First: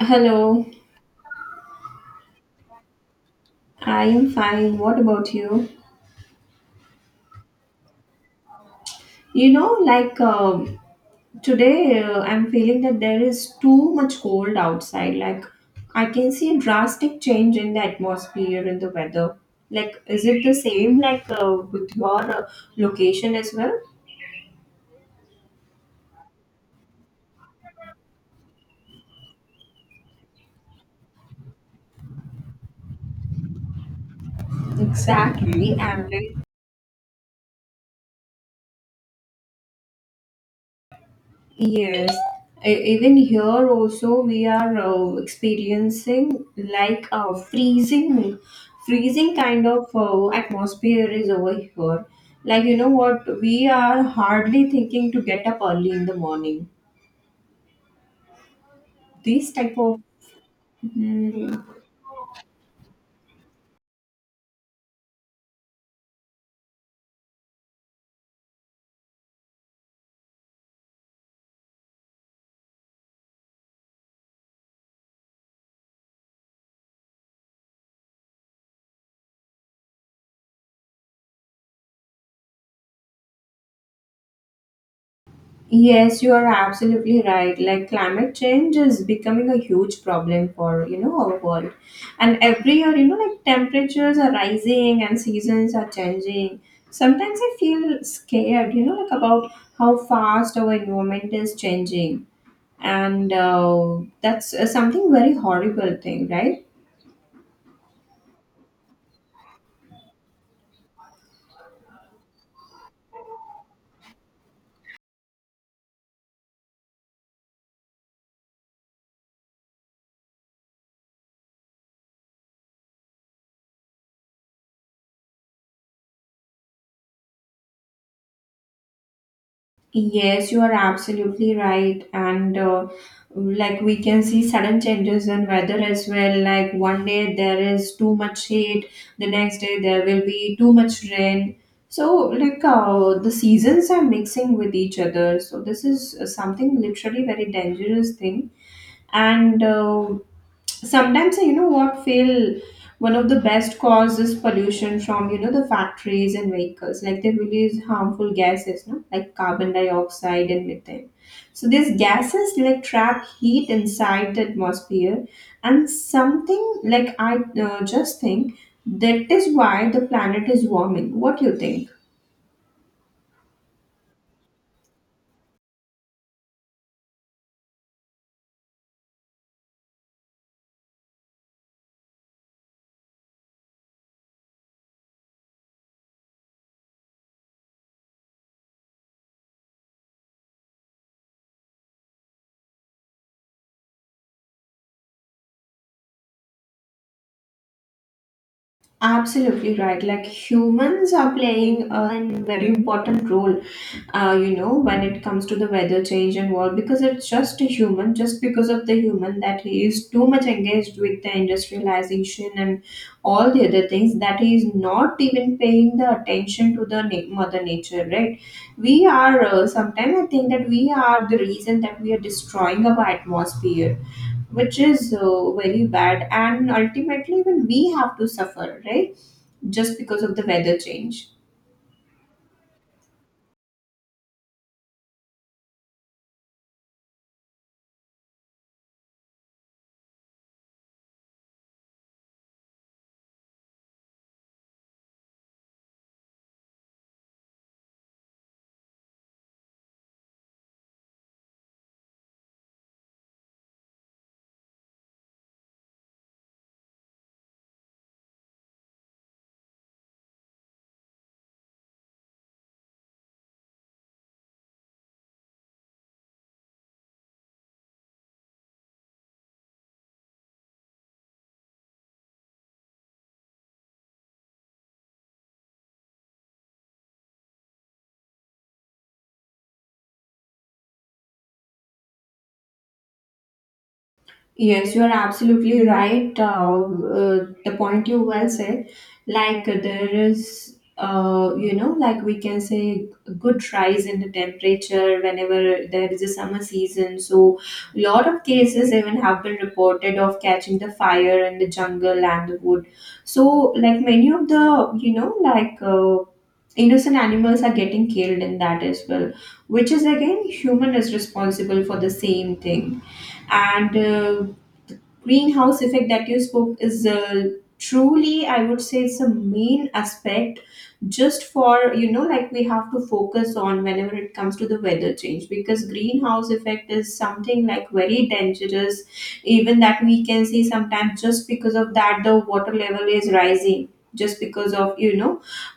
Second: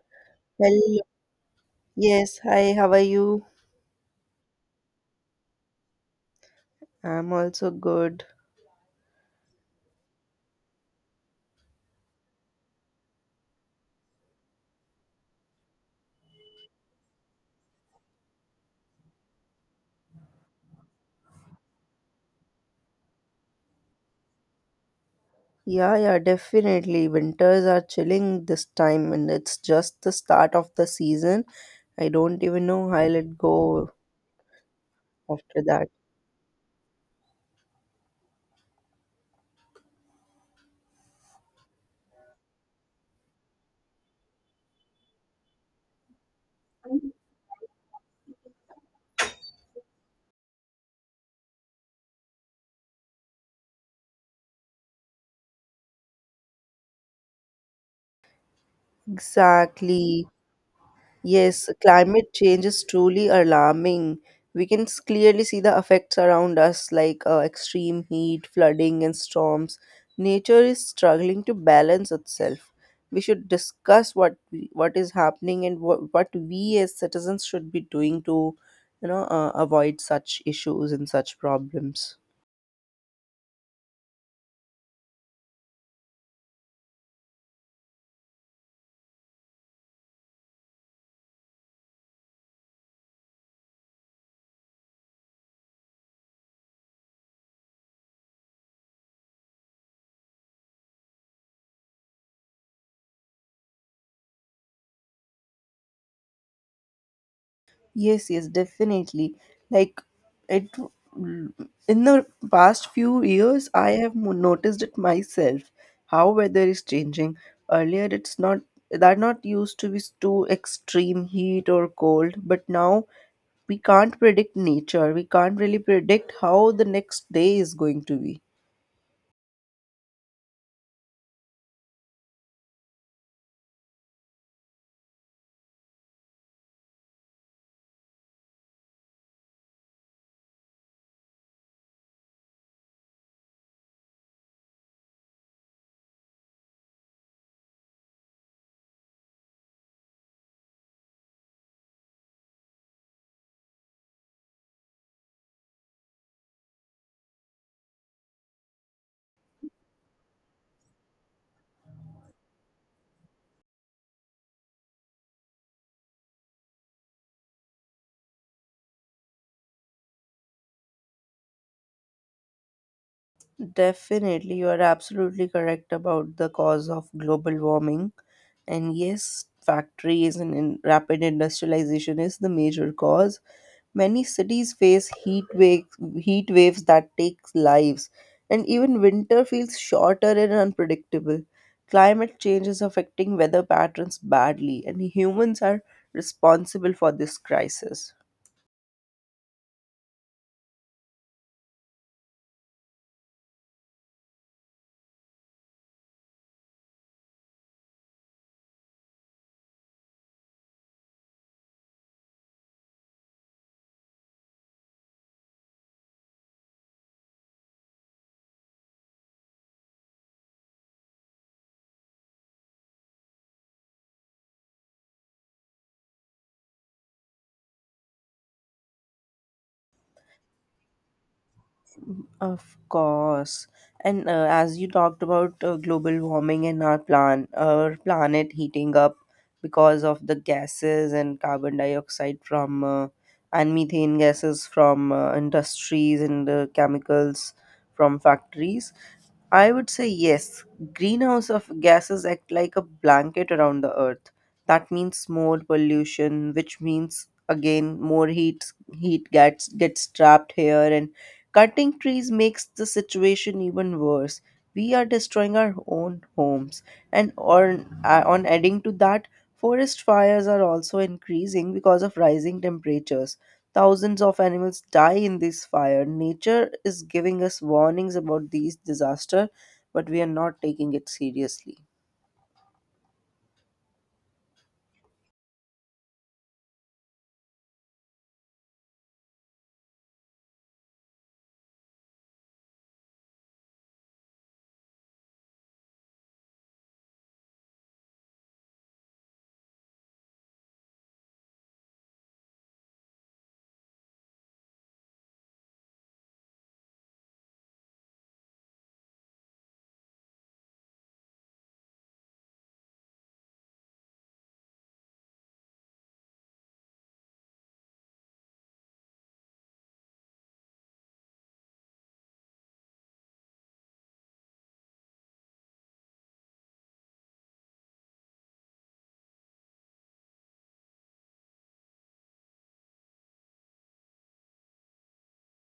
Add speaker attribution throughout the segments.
Speaker 1: Hello,
Speaker 2: Hello. Yes, hi, how are you?
Speaker 1: I am fine. What about you?
Speaker 2: I'm also good.
Speaker 1: Like today, I'm feeling that there is too much cold outside. Like, I can see a drastic change in the atmosphere, in the weather. Like, is it the same like with your location as well?
Speaker 2: Yeah, yeah, definitely. Winters are chilling this time and it's just the start of the season. I don't even know how I'll let go after
Speaker 1: Exactly.
Speaker 2: that.
Speaker 1: And like, yes, even here also we are experiencing like a freezing kind of atmosphere is over here. We are hardly thinking to get up early in the morning. This type of
Speaker 2: Exactly.
Speaker 1: mm,
Speaker 2: Yes, climate change is truly alarming. We can clearly see the effects around us, like extreme heat, flooding, and storms. Nature is struggling to balance itself. We should discuss what is happening and what we as citizens should be doing to, avoid such issues and such problems.
Speaker 1: yes, you are absolutely right. Like climate change is becoming a huge problem for our world. And every year, like temperatures are rising and seasons are changing. Sometimes I feel scared, like about how fast our environment is changing. And that's something very horrible thing, right?
Speaker 2: Yes, yes, definitely. Like it mm, in the past few years, I have noticed it myself how weather is changing. Earlier, it's not used to be too extreme heat or cold, but now we can't predict nature. We can't really predict how the next day is going to be.
Speaker 1: Yes, you are absolutely right. And like we can see sudden changes in weather as well. Like one day there is too much heat, the next day there will be too much rain. So, like the seasons are mixing with each other. So, this is something literally very dangerous thing. And so sometimes I, you know what, feel one of the best causes pollution from, you know, the factories and vehicles, like they release harmful gases, no, like carbon dioxide and methane. So these gases like trap heat inside the atmosphere, and something like I just think that is why the planet is warming. What do you think?
Speaker 2: Definitely, you are absolutely correct about the cause of global warming. And yes, factories and in rapid industrialization is the major cause. Many cities face heat waves that takes lives, and even winter feels shorter and unpredictable. Climate change is affecting weather patterns badly, and humans are responsible for this crisis.
Speaker 1: Absolutely right. Like humans are playing a very important role, you know, when it comes to the weather change and all, because it's just a human, just because of the human that he is too much engaged with the industrialization and all the other things, that he is not even paying the attention to the mother nature, right? We are sometimes I think that we are the reason that we are destroying our atmosphere, which is very bad, and ultimately, even we have to suffer, right? Just because of the weather change.
Speaker 2: Of course. And as you talked about global warming and our planet heating up because of the gases and carbon dioxide from and methane gases from industries and chemicals from factories, I would say yes. Greenhouse of gases act like a blanket around the earth. That means more pollution, which means again more heat gets trapped here and cutting trees makes the situation even worse. We are destroying our own homes. And on adding to that, forest fires are also increasing because of rising temperatures. Thousands of animals die in this fire. Nature is giving us warnings about these disaster, but we are not taking it seriously.
Speaker 1: Yes, you are absolutely right. The point you well said, like there is, like, we can say a good rise in the temperature whenever there is a summer season. So, a lot of cases even have been reported of catching the fire in the jungle and the wood. So, like many of the innocent animals are getting killed in that as well, which is again human is responsible for the same thing. And greenhouse effect that you spoke is truly, I would say, it's a main aspect just for, you know, like we have to focus on whenever it comes to the weather change, because greenhouse effect is something like very dangerous. Even that we can see sometimes, just because of that the water level is rising, just because of, you know,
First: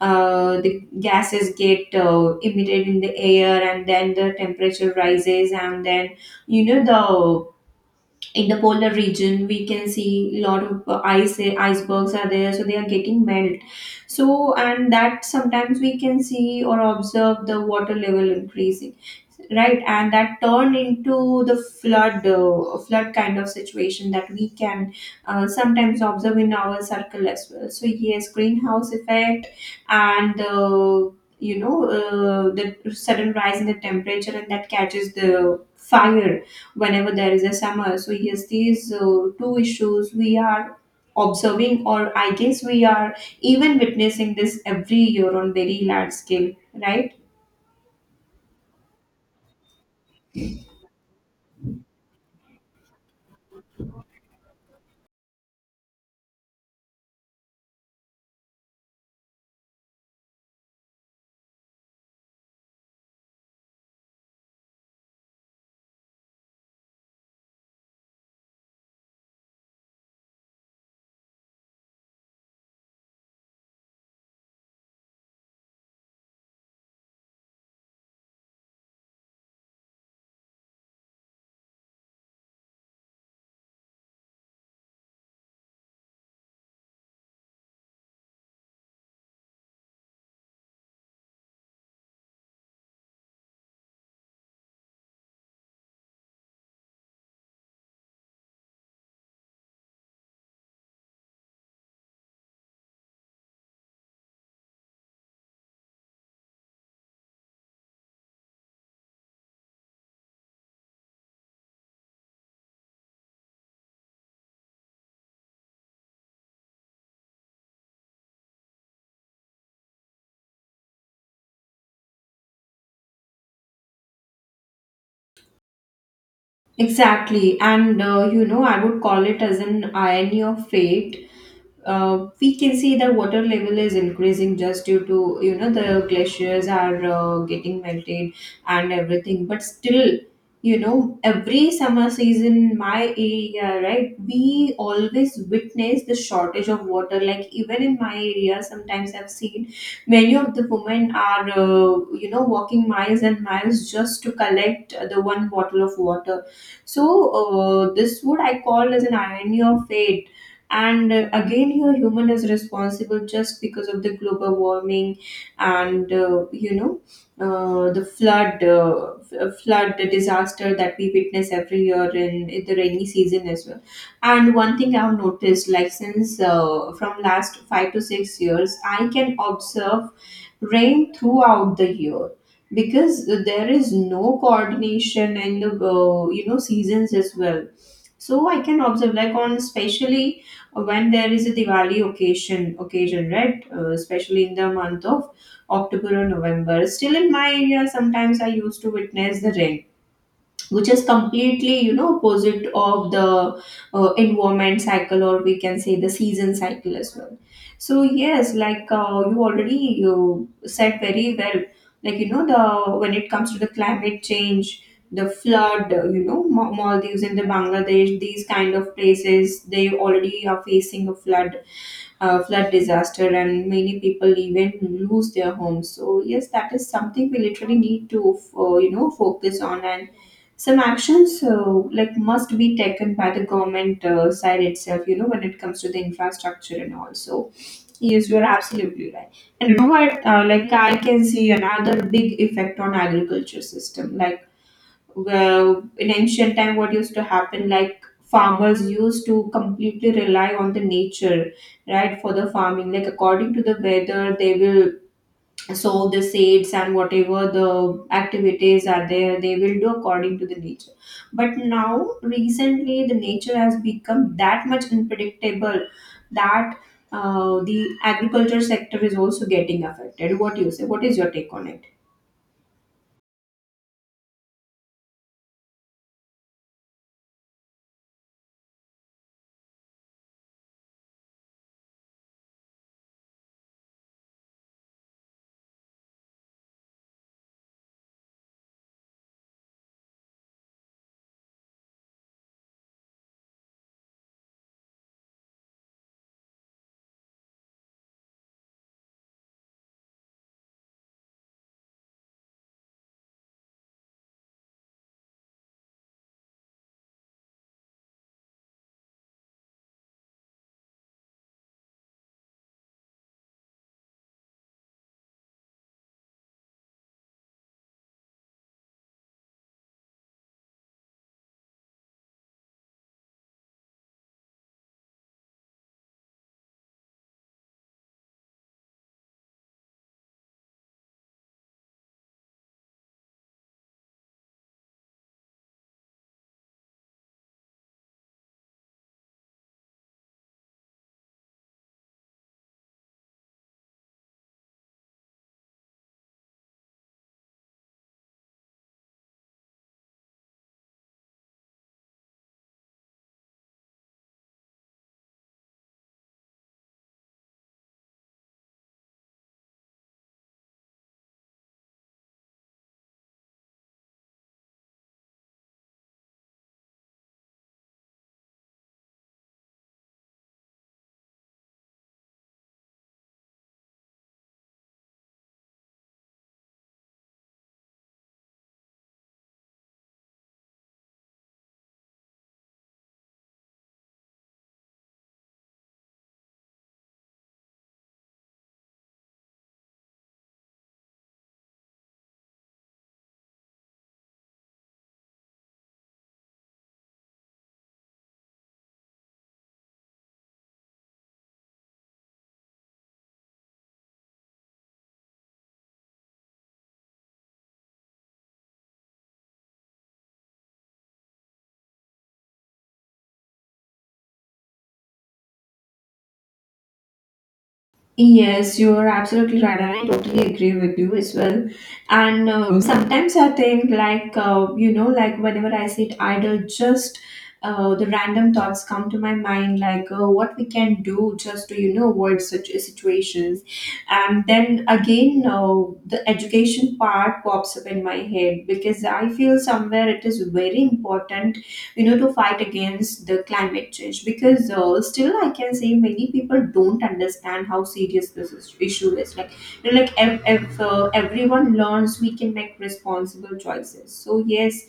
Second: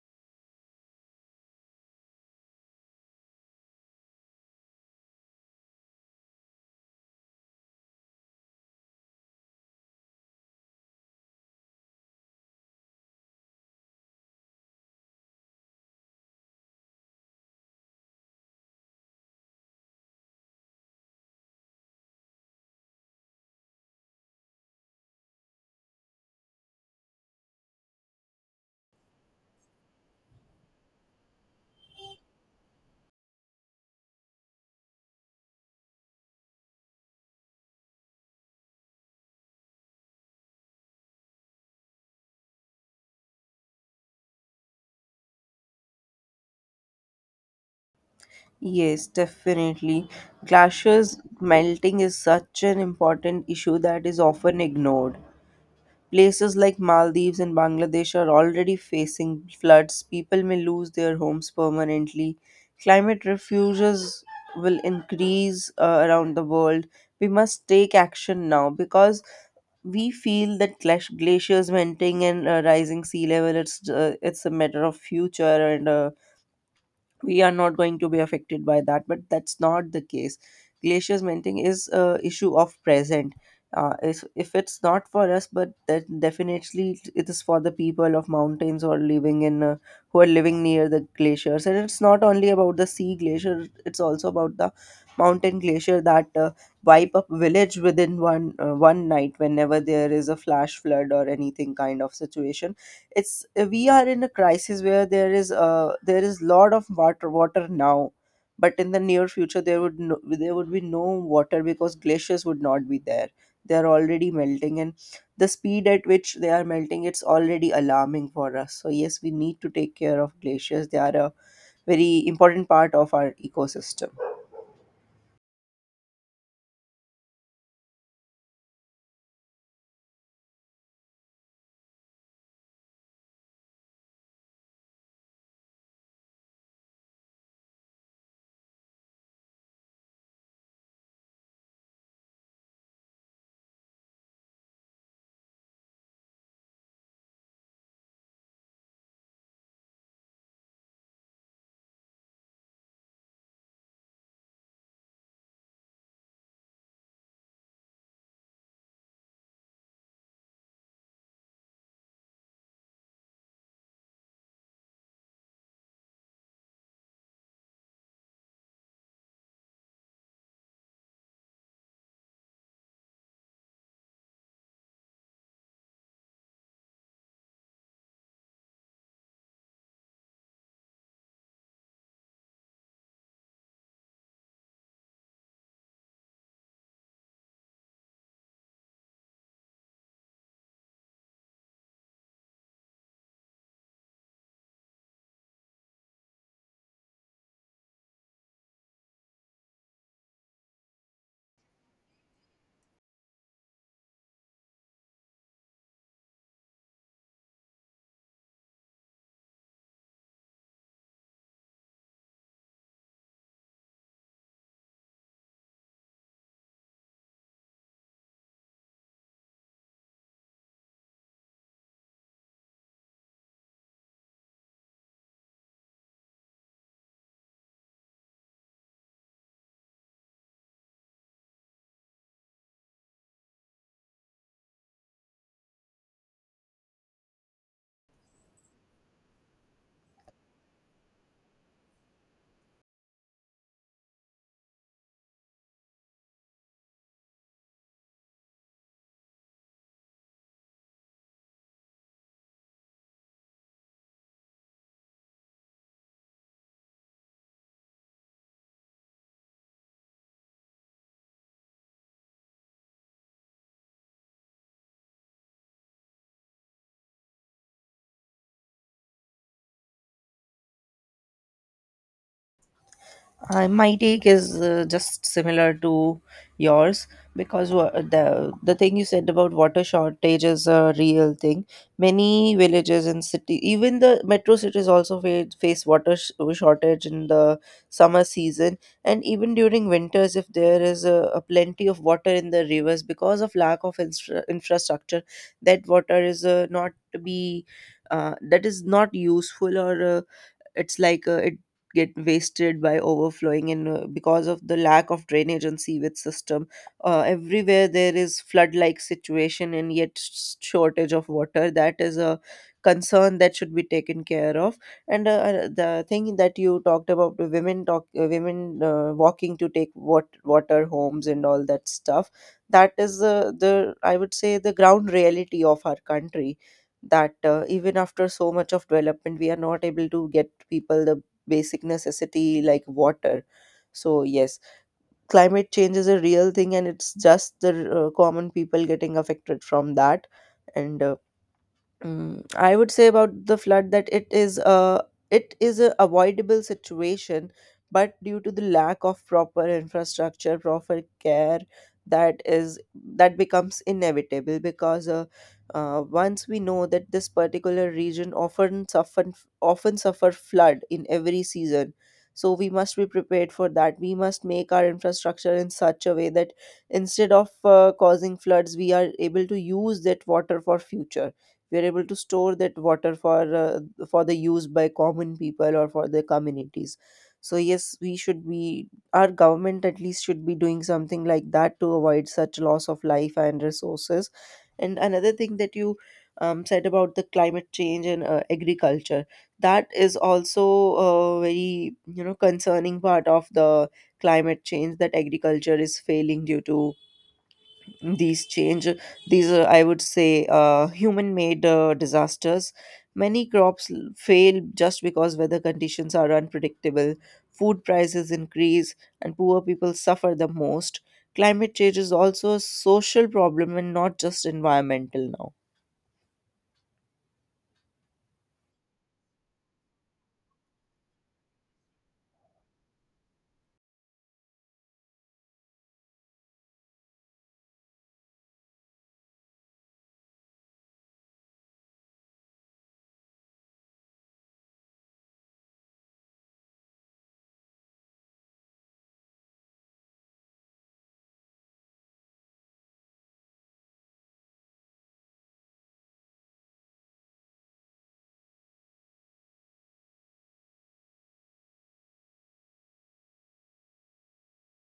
Speaker 1: the gases get emitted in the air and then the temperature rises, and then you know, in the polar region we can see a lot of icebergs are there, so they are getting melt. So and that sometimes we can see or observe the water level increasing, right, and that turn into the flood kind of situation that we can sometimes observe in our circle as well. So yes, greenhouse effect and the sudden rise in the temperature, and that catches the fire whenever there is a summer. So yes, these two issues we are observing, or I guess we are even witnessing this every year on very large scale, right?
Speaker 2: Yes, definitely. Glaciers melting is such an important issue that is often ignored. Places like Maldives and Bangladesh are already facing floods. People may lose their homes permanently. Climate refuges will increase around the world. We must take action now because we feel that glaciers melting and rising sea level it's a matter of future and we are not going to be affected by that, but that's not the case. Glaciers melting is a issue of present. If it's not for us, but that definitely it is for the people of mountains or living in who are living near the glaciers. And it's not only about the sea glacier, it's also about the mountain glacier that wipe up village within one night whenever there is a flash flood or anything kind of situation. It's We are in a crisis where there is lot of water now, but in the near future there would be no water because glaciers would not be there. They are already melting, and the speed at which they are melting, it's already alarming for us. So yes, we need to take care of glaciers. They are a very important part of our ecosystem.
Speaker 1: Exactly, and you know, I would call it as an irony of fate. We can see the water level is increasing just due to, you know, the glaciers are getting melted and everything, but still, you know, every summer season my area, right, we always witness the shortage of water. Like even in my area, sometimes I've seen many of the women are, you know, walking miles and miles just to collect the one bottle of water. So this would I call as an irony of fate. And again here human is responsible just because of the global warming and the flood disaster that we witness every year in the rainy season as well. And one thing I've noticed, like since from last 5 to 6 years I can observe rain throughout the year, because there is no coordination in the you know seasons as well. So I can observe, like, on, especially when there is a Diwali occasion, right? Especially in the month of October or November. Still in my area, sometimes I used to witness the rain, which is completely, you know, opposite of the environment cycle, or we can say the season cycle as well. So yes, like you already, you said very well, like, you know, the when it comes to the climate change, the flood you know, maldives and the bangladesh, these kind of places they already are facing a flood disaster, and many people even lose their homes. So yes, that is something we literally need to you know focus on, and some actions so like must be taken by the government side itself, you know, when it comes to the infrastructure and also, yes, you're absolutely right. And you know what, like I can see another big effect on agriculture system, like, well, in ancient time what used to happen, like farmers used to completely rely on the nature, right, for the farming. Like according to the weather they will, so the seeds and whatever the activities are there, they will do according to the nature. But now recently the nature has become that much unpredictable, that the agriculture sector is also getting affected. What do you say? What is your take on it?
Speaker 2: I, my take is just similar to yours because the thing you said about water shortage is a real thing. Many villages and city, even the metro cities, also face water shortage in the summer season and even during winters. If there is a plenty of water in the rivers because of lack of infrastructure, that water is not to be that is not useful, or it's like it get wasted by overflowing, and because of the lack of drainage and sewage system, everywhere there is flood like situation and yet shortage of water. That is a concern that should be taken care of. And the thing that you talked about the women walking to take water homes and all that stuff, that is the I would say the ground reality of our country, that even after so much of development we are not able to get people the basic necessity like water. So yes, climate change is a real thing, and it's just the common people getting affected from that. And I would say about the flood that it is a avoidable situation, but due to the lack of proper infrastructure, proper care, that is that becomes inevitable because once we know that this particular region often suffer flood in every season, so we must be prepared for that. We must make our infrastructure in such a way that instead of causing floods, we are able to use that water for future. We are able to store that water for the use by common people or for the communities. So yes, we should be, our government at least should be doing something like that to avoid such loss of life and resources. And another thing that you said about the climate change and agriculture, that is also a very you know concerning part of the climate change, that agriculture is failing due to these change. These are I would say human made disasters. Many crops fail just because weather conditions are unpredictable. Food prices increase and poor people suffer the most. Climate change is also a social problem and not just environmental now.
Speaker 1: Yes, you're absolutely right, and I totally agree with you as well. And sometimes I think, like, you know, like whenever I sit idle, just the random thoughts come to my mind, like what we can do just to, you know, avoid such situations. And then again, the education part pops up in my head, because I feel somewhere it is very important, you know, to fight against the climate change, because still I can say many people don't understand how issue is, like, you know, like if everyone learns we can make responsible choices. So yes,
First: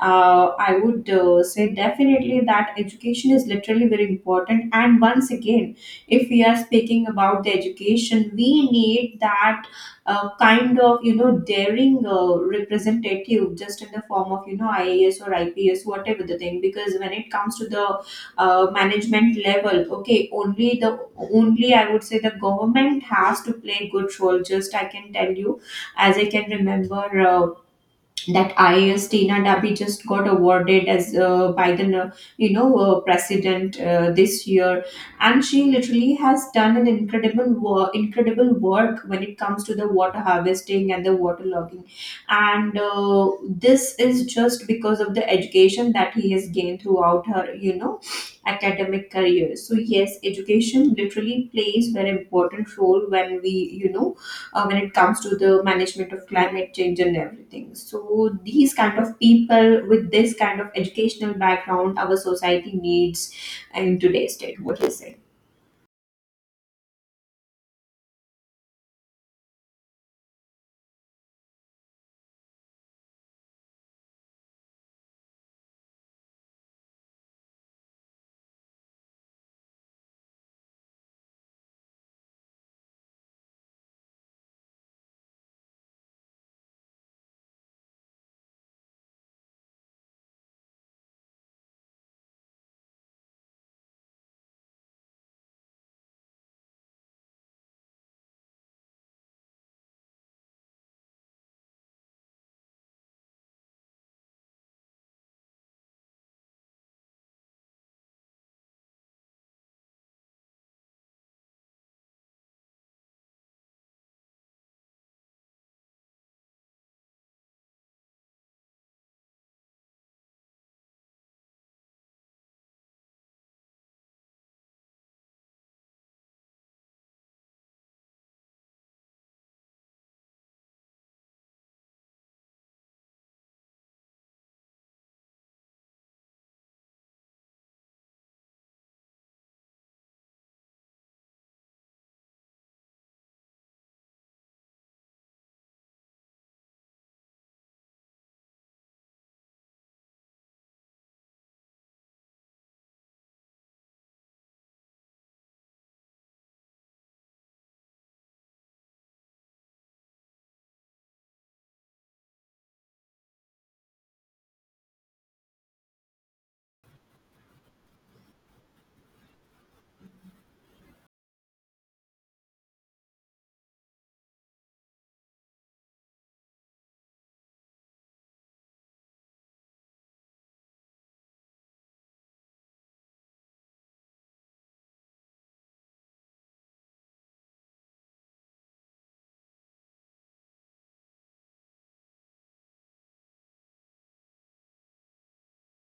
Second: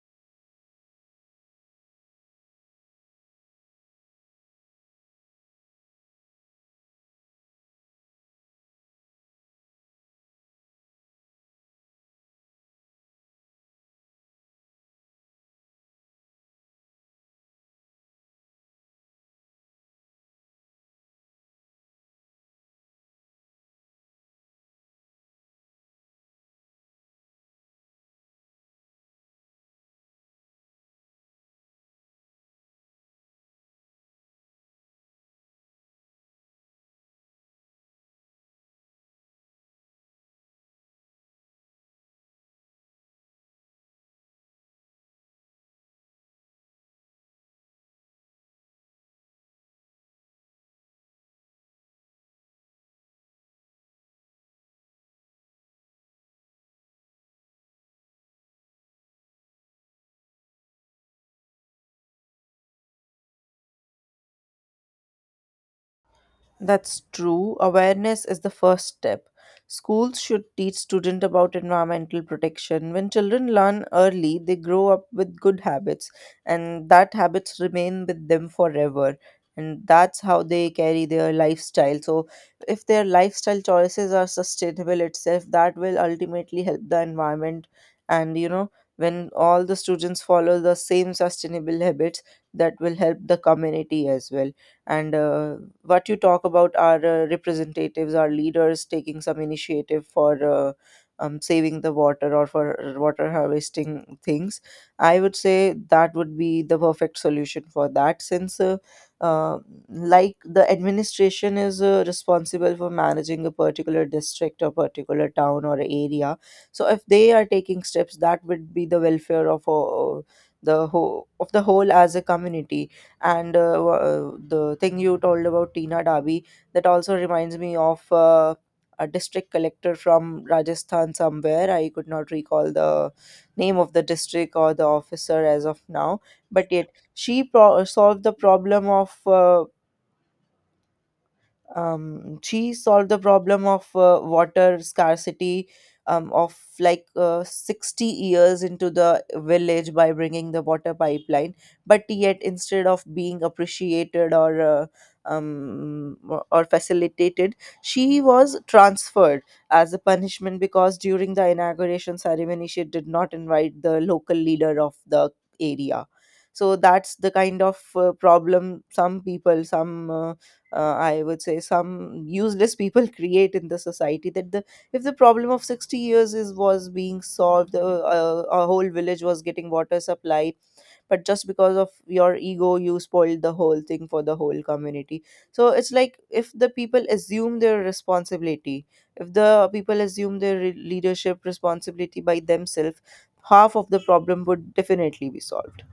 Speaker 1: I would say definitely that education is literally very important. And once again, if we are speaking about the education, we need that kind of, you know, daring representative, just in the form of, you know, IAS or IPS, whatever the thing, because when it comes to the management level, okay, only, I would say, the government has to play good role. Just I can tell you, as I can remember, that IAS Tina Dabi just got awarded as by the president this year, and she literally has done an incredible work when it comes to the water harvesting and the water logging. And this is just because of the education that he has gained throughout her, you know, academic career. So yes, education literally plays very important role when we, you know, when it comes to the management of climate change and everything. So these kind of people with this kind of educational background, our society needs in today's state. What do you say?
Speaker 2: That's true. Awareness is the first step. Schools should teach students about environmental protection. When children learn early, they grow up with good habits, and that habits remain with them forever. And that's how they carry their lifestyle. So, if their lifestyle choices are sustainable itself, that will ultimately help the environment. And you know, when all the students follow the same sustainable habits, that will help the community as well. And what you talk about are representatives, our leaders taking some initiative for saving the water or for water harvesting things, I would say that would be the perfect solution for that. Since uh, like the administration is responsible for managing a particular district or particular town or area, so if they are taking steps, that would be the welfare of the whole as a community. And the thing you told about Tina Dabi, that also reminds me of a district collector from Rajasthan somewhere. I could not recall the name of the district or the officer as of now, but yet she solved the problem of she solved the problem of water scarcity, of like 60 years into the village by bringing the water pipeline. But yet instead of being appreciated or or facilitated, she was transferred as a punishment because during the inauguration ceremony she did not invite the local leader of the area. So that's the kind of problem some people some I would say some useless people create in the society. That the if the problem of 60 years is was being solved, a whole village was getting water supply, but just because of your ego you spoiled the whole thing for the whole community. So it's like if the people assume their responsibility, if the people assume their leadership responsibility by themselves, half of the problem would definitely be solved.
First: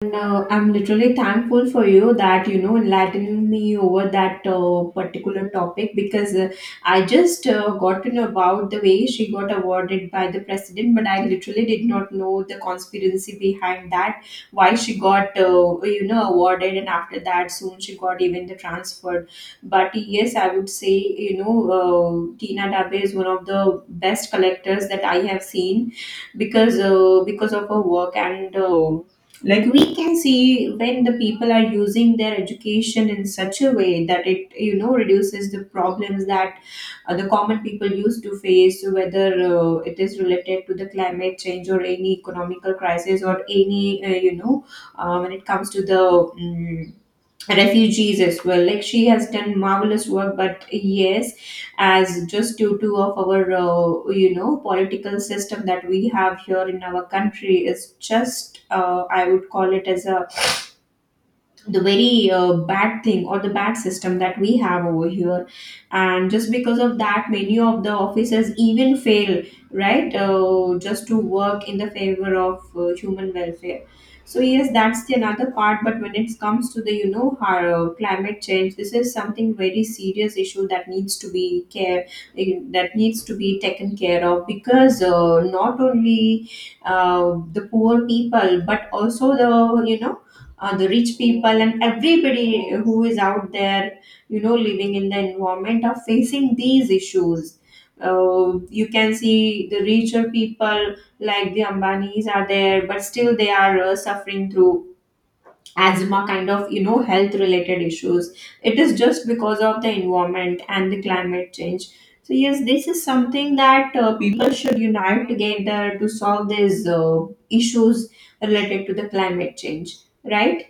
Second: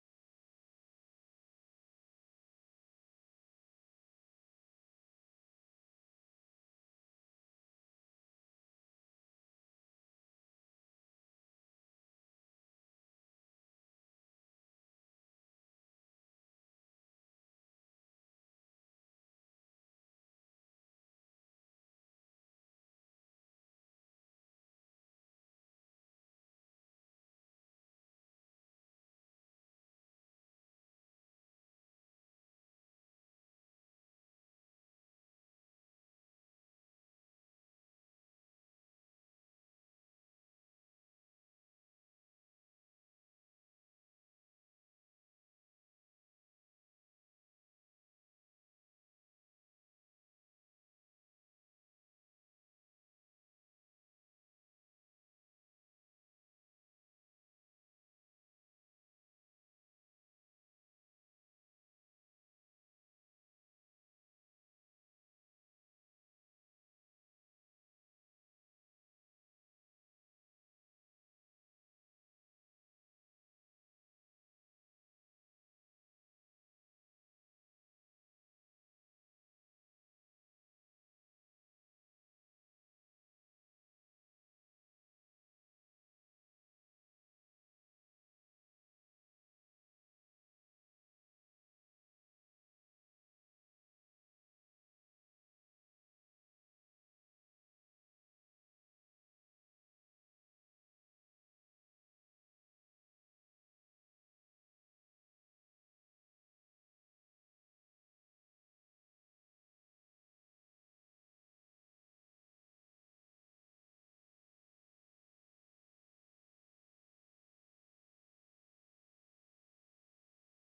Speaker 1: And I'm literally thankful for you that you know enlightened me over that particular topic, because I just got to know about the way she got awarded by the president, but I literally did not know the conspiracy behind that, why she got, you know, awarded, and after that soon she got even the transfer. But yes, I would say, you know, Tina Dabe is one of the best collectors that I have seen, because of her work. And. Like we can see, when the people are using their education in such a way that it, you know, reduces the problems that the common people used to face, whether it is related to the climate change or any economical crisis or any, when it comes to the mm, refugees as well. Like she has done marvelous work, but yes, as just due to of our, you know, political system that we have here in our country, is just I would call it as a the very bad thing or the bad system that we have over here. And just because of that many of the officers even fail, right, just to work in the favor of human welfare. So yes, that's the another part. But when it comes to the, you know, climate change, this is something very serious issue that needs to be that needs to be taken care of, because not only the poor people but also the, you know, the rich people and everybody who is out there, you know, living in the environment are facing these issues. You can see the richer people like the ambanis are there, but still they are suffering through asthma kind of, you know, health related issues. It is just because of the environment and the climate change. So yes, this is something that people should unite together to solve these issues related to the climate change, right?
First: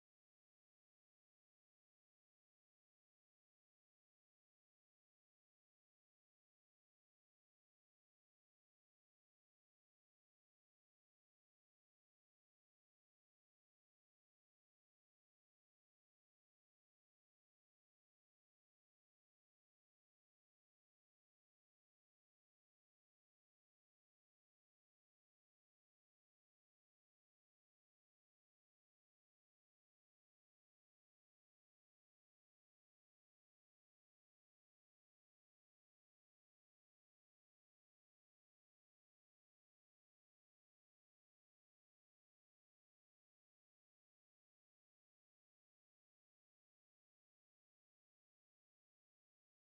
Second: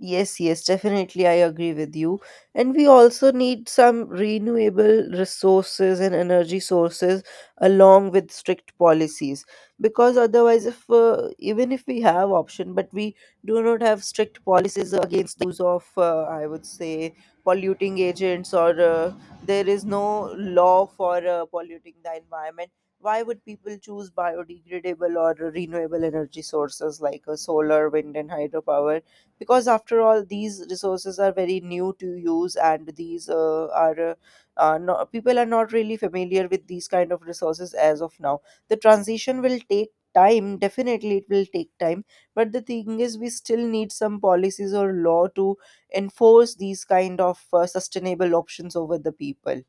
Speaker 2: Yes, yes, definitely. I agree with you. And we also need some renewable resources and energy sources along with strict policies. Because otherwise, if even if we have option, but we do not have strict policies against the use of, I would say, polluting agents, or there is no law for polluting the environment. Why would people choose biodegradable or renewable energy sources like solar, wind, and hydropower? Because after all these resources are very new to use, and these are no, people are not really familiar with these kind of resources as of now. The transition will take time, definitely it will take time. But the thing is we still need some policies or law to enforce these kind of sustainable options over the people.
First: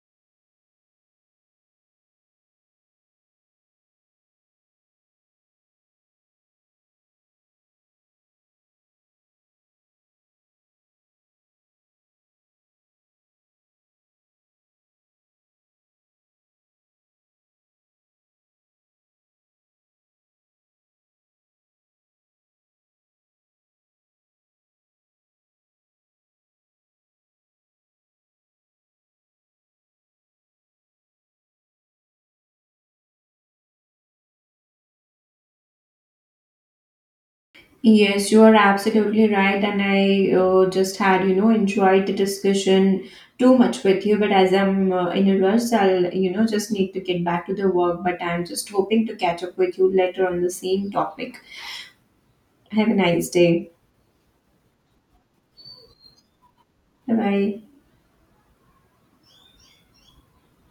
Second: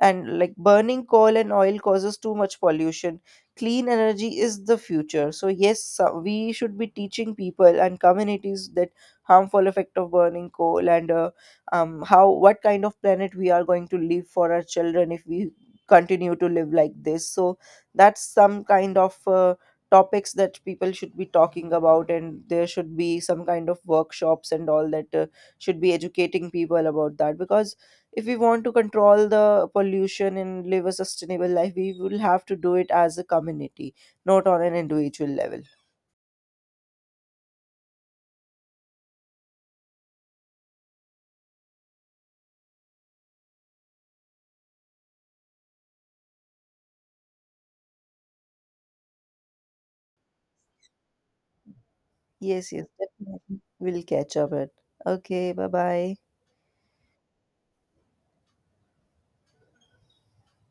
Speaker 2: And like burning coal and oil causes too much pollution. Clean energy is the future. So yes, we should be teaching people and communities that harmful effect of burning coal and how what kind of planet we are going to leave for our children if we continue to live like this. So that's some kind of topics that people should be talking about, and there should be some kind of workshops and all that should be educating people about that. Because if we want to control the pollution and live a sustainable life, we will have to do it as a community, not on an individual level.
Speaker 1: Yes, you are absolutely right, and I just had, you know, enjoyed the discussion too much with you. But as I'm in a rush, I'll, you know, just need to get back to the work. But I'm just hoping to catch up with you later on the same topic.
Speaker 2: Yes, yes,
Speaker 1: Have a nice
Speaker 2: definitely.
Speaker 1: day.
Speaker 2: We'll catch up it. Okay, bye bye.
Speaker 1: Bye bye.